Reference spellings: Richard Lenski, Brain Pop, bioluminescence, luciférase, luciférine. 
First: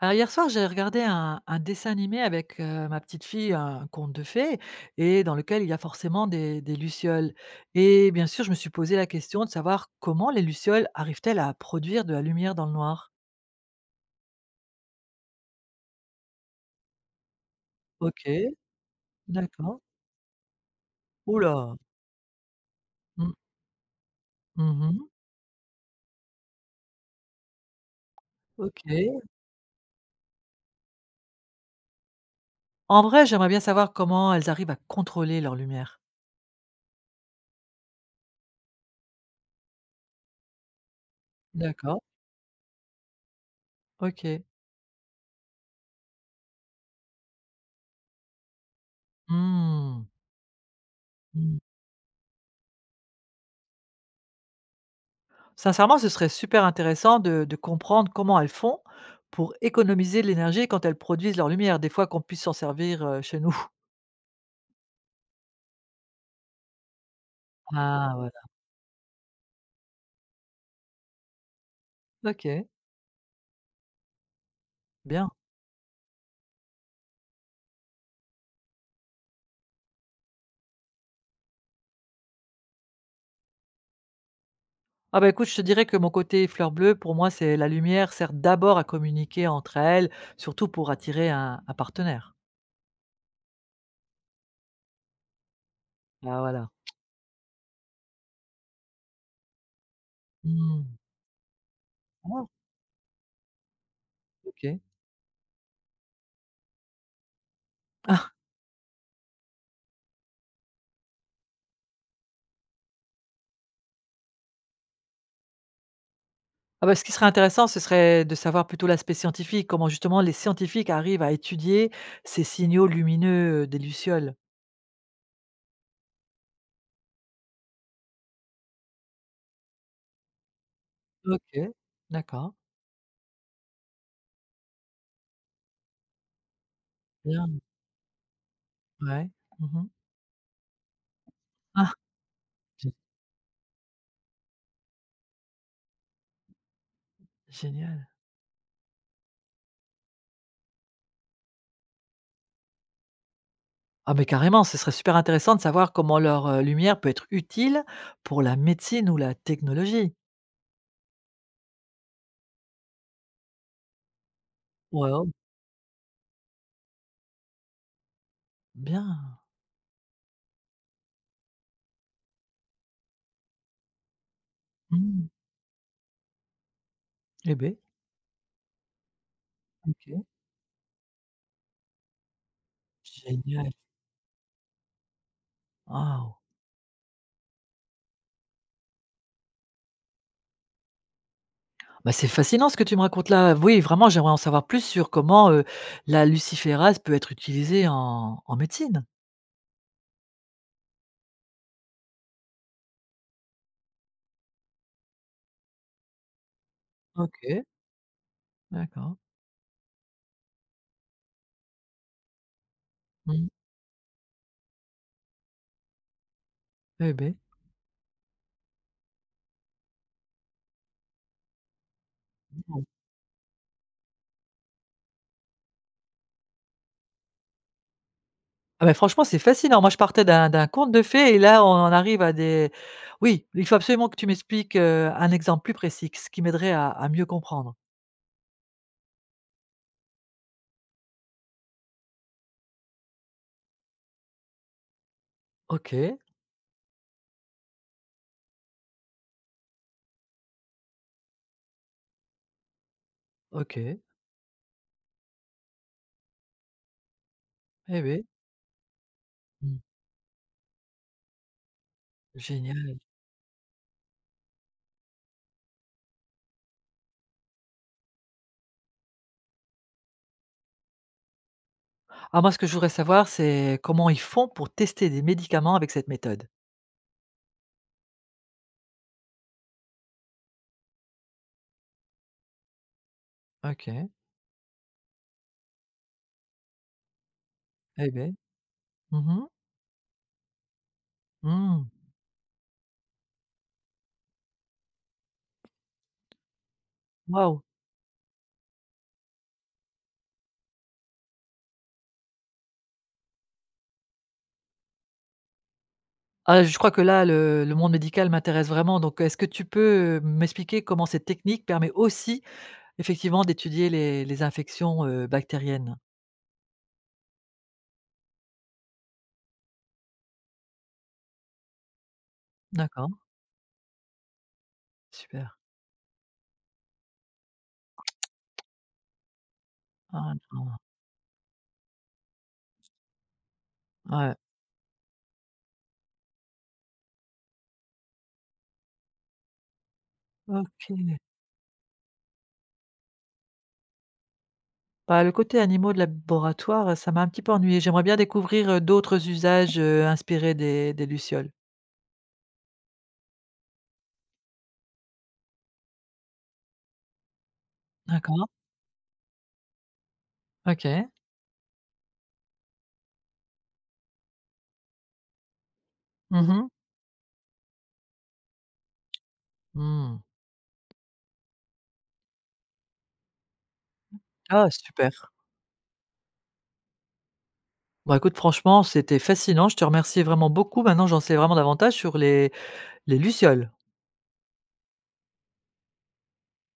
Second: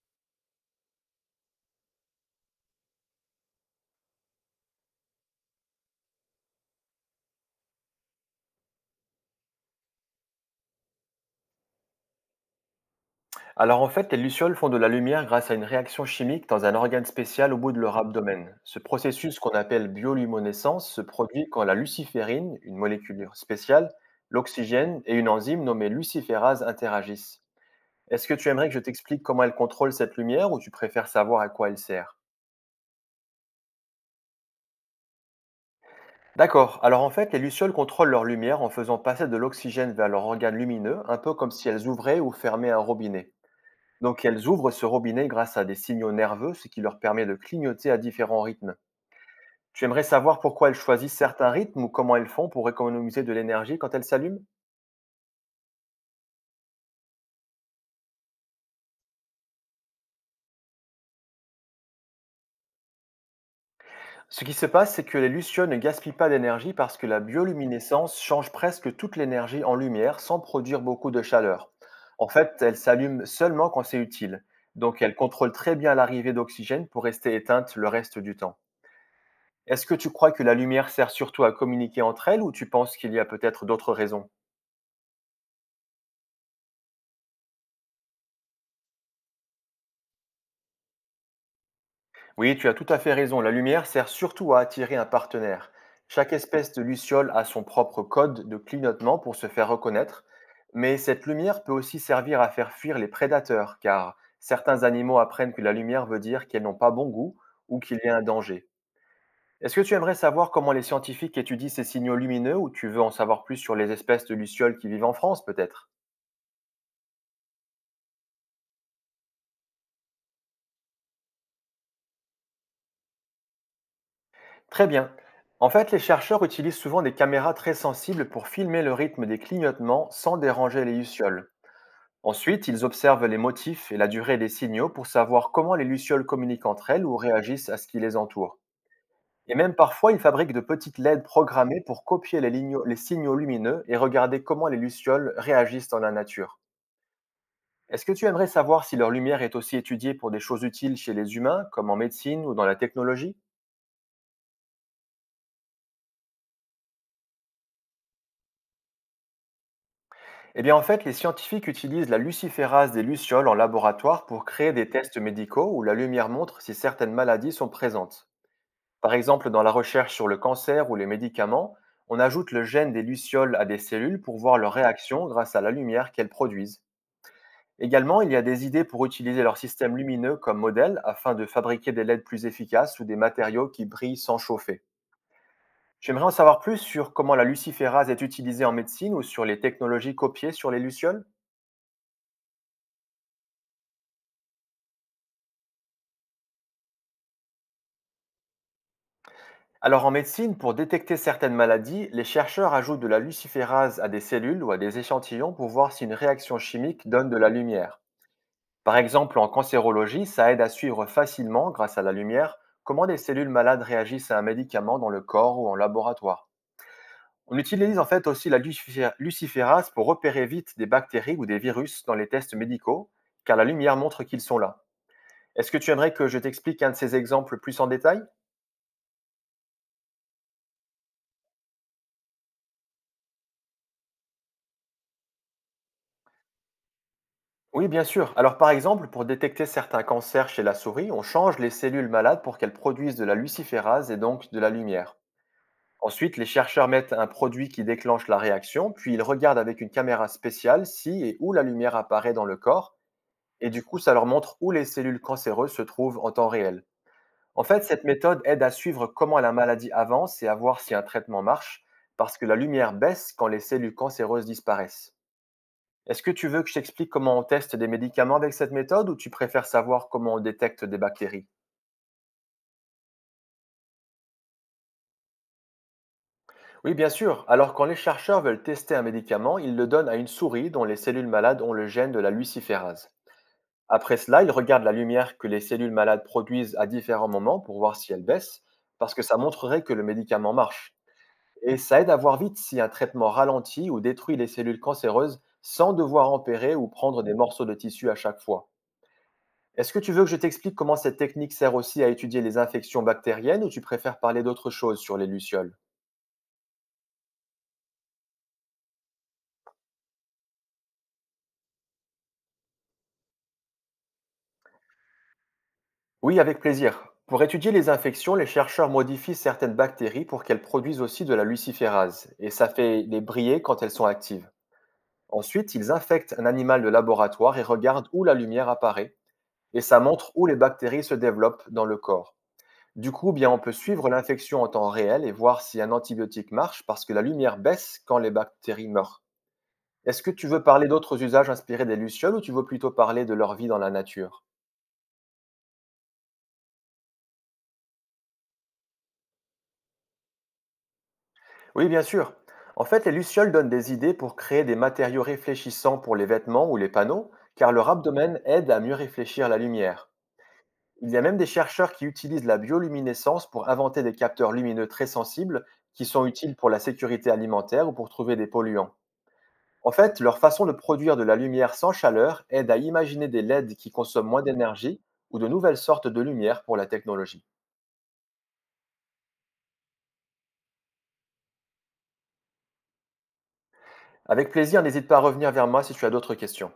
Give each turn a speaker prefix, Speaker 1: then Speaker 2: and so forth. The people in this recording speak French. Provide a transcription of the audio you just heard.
Speaker 1: Alors hier soir, j'ai regardé un dessin animé avec ma petite fille, un conte de fées, et dans lequel il y a forcément des lucioles. Et bien sûr, je me suis posé la question de savoir comment les lucioles arrivent-elles à produire de la lumière dans le noir.
Speaker 2: Alors en fait, les lucioles font de la lumière grâce à une réaction chimique dans un organe spécial au bout de leur
Speaker 1: Ok,
Speaker 2: abdomen. Ce processus qu'on
Speaker 1: d'accord.
Speaker 2: appelle bioluminescence se produit quand la
Speaker 1: Oula.
Speaker 2: luciférine, une molécule
Speaker 1: Mm,
Speaker 2: spéciale, l'oxygène
Speaker 1: mhm,
Speaker 2: et une enzyme nommée luciférase interagissent. Est-ce que tu aimerais que je
Speaker 1: ok.
Speaker 2: t'explique comment elle contrôle cette lumière ou tu préfères savoir à quoi elle sert?
Speaker 1: En vrai, j'aimerais bien savoir comment elles arrivent à contrôler leur lumière.
Speaker 2: D'accord, alors en fait, les lucioles contrôlent leur lumière en faisant passer de l'oxygène vers leur organe lumineux, un peu comme si elles
Speaker 1: D'accord.
Speaker 2: ouvraient ou fermaient un robinet.
Speaker 1: Ok.
Speaker 2: Donc elles ouvrent ce robinet grâce à des signaux nerveux, ce qui leur permet de clignoter à différents rythmes. Tu aimerais
Speaker 1: Hmm,
Speaker 2: savoir pourquoi elles choisissent certains rythmes ou comment elles font pour économiser de l'énergie quand elles s'allument?
Speaker 1: Sincèrement, ce serait super intéressant de comprendre comment elles font pour économiser de l'énergie quand elles produisent leur lumière, des fois qu'on puisse s'en servir, chez nous.
Speaker 2: Ce qui se passe, c'est que les lucioles ne gaspillent pas d'énergie parce que la
Speaker 1: Ah,
Speaker 2: bioluminescence
Speaker 1: voilà.
Speaker 2: change presque toute l'énergie en lumière sans produire beaucoup de chaleur. En fait,
Speaker 1: OK,
Speaker 2: elles s'allument seulement quand c'est utile. Donc elles
Speaker 1: bien.
Speaker 2: contrôlent très bien l'arrivée d'oxygène pour rester éteintes le reste du temps. Est-ce que tu crois que la lumière sert surtout à communiquer entre elles ou tu penses qu'il y a peut-être d'autres raisons?
Speaker 1: Ah bah, écoute, je te dirais que mon côté fleur bleue, pour moi, c'est la lumière sert d'abord à communiquer entre elles, surtout pour attirer un partenaire.
Speaker 2: Oui, tu as tout à fait raison. La lumière sert surtout à attirer un partenaire. Chaque
Speaker 1: Ah, voilà.
Speaker 2: espèce de luciole a son propre code de clignotement pour se faire reconnaître,
Speaker 1: Mmh.
Speaker 2: mais cette lumière peut aussi servir
Speaker 1: Ah,
Speaker 2: à faire fuir les prédateurs, car
Speaker 1: OK.
Speaker 2: certains animaux apprennent que la lumière veut dire qu'elles n'ont pas bon goût ou qu'il y a un
Speaker 1: Ah,
Speaker 2: danger. Est-ce que tu aimerais savoir comment les scientifiques étudient ces signaux lumineux ou tu veux en savoir plus sur les espèces de lucioles qui vivent en France peut-être?
Speaker 1: ah bah, ce qui serait intéressant, ce serait de savoir plutôt l'aspect scientifique, comment justement les scientifiques arrivent à étudier ces signaux lumineux, des lucioles.
Speaker 2: Très bien. En fait, les chercheurs utilisent souvent des caméras très sensibles pour filmer le rythme des clignotements sans déranger les lucioles.
Speaker 1: OK, d'accord.
Speaker 2: Ensuite, ils observent les motifs et la durée des signaux pour savoir comment les lucioles communiquent entre elles ou
Speaker 1: Bien,
Speaker 2: réagissent à ce qui les entoure.
Speaker 1: ouais.
Speaker 2: Et
Speaker 1: Mmh
Speaker 2: même
Speaker 1: mh.
Speaker 2: parfois, ils fabriquent de petites LED programmées
Speaker 1: Ah!
Speaker 2: pour copier
Speaker 1: Gé
Speaker 2: les signaux lumineux et regarder comment les lucioles réagissent dans la nature. Est-ce
Speaker 1: génial.
Speaker 2: que tu aimerais savoir si leur lumière est aussi étudiée pour des choses utiles chez les humains, comme en médecine ou dans la technologie?
Speaker 1: Ah, mais carrément, ce serait super intéressant de savoir comment leur, lumière peut être utile pour la médecine ou la technologie.
Speaker 2: Eh bien en fait, les scientifiques utilisent la luciférase des lucioles en laboratoire pour créer des tests
Speaker 1: Waouh,
Speaker 2: médicaux où la lumière montre si certaines maladies sont présentes. Par
Speaker 1: bien.
Speaker 2: exemple, dans la recherche sur le cancer ou les médicaments, on ajoute le gène des lucioles à des cellules pour voir leur réaction
Speaker 1: Mmh.
Speaker 2: grâce à la lumière qu'elles produisent.
Speaker 1: Eh beh,
Speaker 2: Également, il y a des idées pour utiliser leur système
Speaker 1: OK.
Speaker 2: lumineux comme modèle afin de fabriquer des LED plus efficaces ou des matériaux
Speaker 1: Génial.
Speaker 2: qui brillent sans chauffer. J'aimerais en
Speaker 1: Waouh.
Speaker 2: savoir plus sur comment la luciférase est utilisée en médecine ou sur les technologies copiées sur les lucioles.
Speaker 1: Bah, c'est fascinant ce que tu me racontes là. Oui, vraiment, j'aimerais en savoir plus sur comment, la luciférase peut être utilisée en médecine.
Speaker 2: Alors en médecine, pour détecter certaines maladies, les chercheurs ajoutent de la luciférase à des cellules ou à des échantillons pour voir si une réaction chimique donne de la
Speaker 1: OK,
Speaker 2: lumière. Par
Speaker 1: d'accord.
Speaker 2: exemple, en cancérologie, ça aide à suivre facilement, grâce à la lumière, comment des
Speaker 1: Mmh.
Speaker 2: cellules malades réagissent à un médicament dans le corps ou en laboratoire.
Speaker 1: Eh beh.
Speaker 2: On utilise en fait aussi la luciférase pour repérer vite des bactéries ou des virus dans les tests médicaux, car la lumière montre qu'ils sont là. Est-ce que tu aimerais que je t'explique un de ces exemples plus en détail?
Speaker 1: Ah mais franchement, c'est facile, hein. Moi, je partais d'un conte de fées et là, on en arrive à des oui, il faut absolument que tu m'expliques, un exemple plus précis, ce qui m'aiderait à mieux comprendre.
Speaker 2: Oui, bien sûr. Alors par exemple, pour détecter certains cancers chez la souris, on change les cellules malades pour qu'elles produisent de la luciférase et donc de la lumière.
Speaker 1: OK,
Speaker 2: Ensuite, les chercheurs mettent un produit qui déclenche la réaction, puis ils regardent avec une caméra spéciale si et où la lumière apparaît dans le corps, et du coup,
Speaker 1: OK.
Speaker 2: ça leur montre où les cellules cancéreuses se trouvent en temps réel. En fait,
Speaker 1: Eh
Speaker 2: cette
Speaker 1: oui.
Speaker 2: méthode aide à suivre comment la
Speaker 1: Mmh.
Speaker 2: maladie avance et à voir si un traitement marche, parce que la lumière
Speaker 1: Génial.
Speaker 2: baisse quand les cellules cancéreuses disparaissent. Est-ce que tu veux que je t'explique comment on teste des médicaments avec cette méthode ou tu préfères savoir comment on détecte des bactéries?
Speaker 1: Ah moi, ce que je voudrais savoir, c'est comment ils font pour tester des médicaments avec cette méthode?
Speaker 2: Oui, bien sûr. Alors, quand les chercheurs veulent tester un médicament, ils le donnent à une souris dont les cellules malades ont le gène de la luciférase.
Speaker 1: OK.
Speaker 2: Après cela, ils regardent la lumière que les cellules malades produisent à différents moments pour voir
Speaker 1: Eh
Speaker 2: si elle
Speaker 1: beh.
Speaker 2: baisse, parce que
Speaker 1: Mmh
Speaker 2: ça
Speaker 1: mh.
Speaker 2: montrerait que le médicament marche. Et
Speaker 1: Mmh.
Speaker 2: ça aide à voir vite si un traitement ralentit ou détruit les cellules cancéreuses sans devoir empérer ou prendre des
Speaker 1: Waouh.
Speaker 2: morceaux de tissu à chaque fois. Est-ce que tu veux que je t'explique comment cette technique sert aussi à étudier les infections bactériennes ou tu préfères parler d'autre chose sur les lucioles?
Speaker 1: Ah, je crois que là, le monde médical m'intéresse vraiment, donc est-ce que tu peux, m'expliquer comment cette technique permet aussi, effectivement, d'étudier les infections, bactériennes?
Speaker 2: Oui, avec plaisir. Pour étudier les infections, les chercheurs modifient certaines bactéries pour qu'elles produisent aussi de la luciférase, et ça fait
Speaker 1: D'accord.
Speaker 2: les briller quand elles sont actives.
Speaker 1: Super.
Speaker 2: Ensuite, ils infectent un animal de laboratoire et regardent où la lumière apparaît, et ça montre
Speaker 1: Ah
Speaker 2: où les
Speaker 1: non.
Speaker 2: bactéries se développent dans le corps. Du coup, bien, on peut suivre
Speaker 1: Ouais.
Speaker 2: l'infection en temps réel et voir si un antibiotique marche parce que la lumière baisse quand les bactéries meurent. Est-ce que tu veux parler
Speaker 1: OK.
Speaker 2: d'autres usages inspirés des lucioles ou tu veux plutôt parler de leur vie dans la nature?
Speaker 1: Bah, le côté animaux de laboratoire, ça m'a un petit peu ennuyée. J'aimerais bien découvrir, d'autres usages, inspirés des lucioles.
Speaker 2: Oui, bien sûr. En fait, les lucioles donnent des idées pour créer des matériaux réfléchissants pour les vêtements ou les panneaux, car leur abdomen
Speaker 1: D'accord.
Speaker 2: aide à mieux réfléchir la lumière.
Speaker 1: OK.
Speaker 2: Il y a même des chercheurs qui utilisent la bioluminescence pour inventer des capteurs lumineux très sensibles qui sont
Speaker 1: Mmh
Speaker 2: utiles
Speaker 1: mh.
Speaker 2: pour la sécurité alimentaire ou pour trouver des polluants. En
Speaker 1: Mmh.
Speaker 2: fait, leur façon de produire de la lumière sans chaleur aide à imaginer des LED qui consomment moins
Speaker 1: Ah
Speaker 2: d'énergie
Speaker 1: super.
Speaker 2: ou de nouvelles sortes de lumière pour la technologie.
Speaker 1: Bah, écoute franchement, c'était fascinant. Je te remercie vraiment beaucoup. Maintenant, j'en sais vraiment davantage sur les lucioles.
Speaker 2: Avec plaisir, n'hésite pas à revenir vers moi si tu as d'autres questions.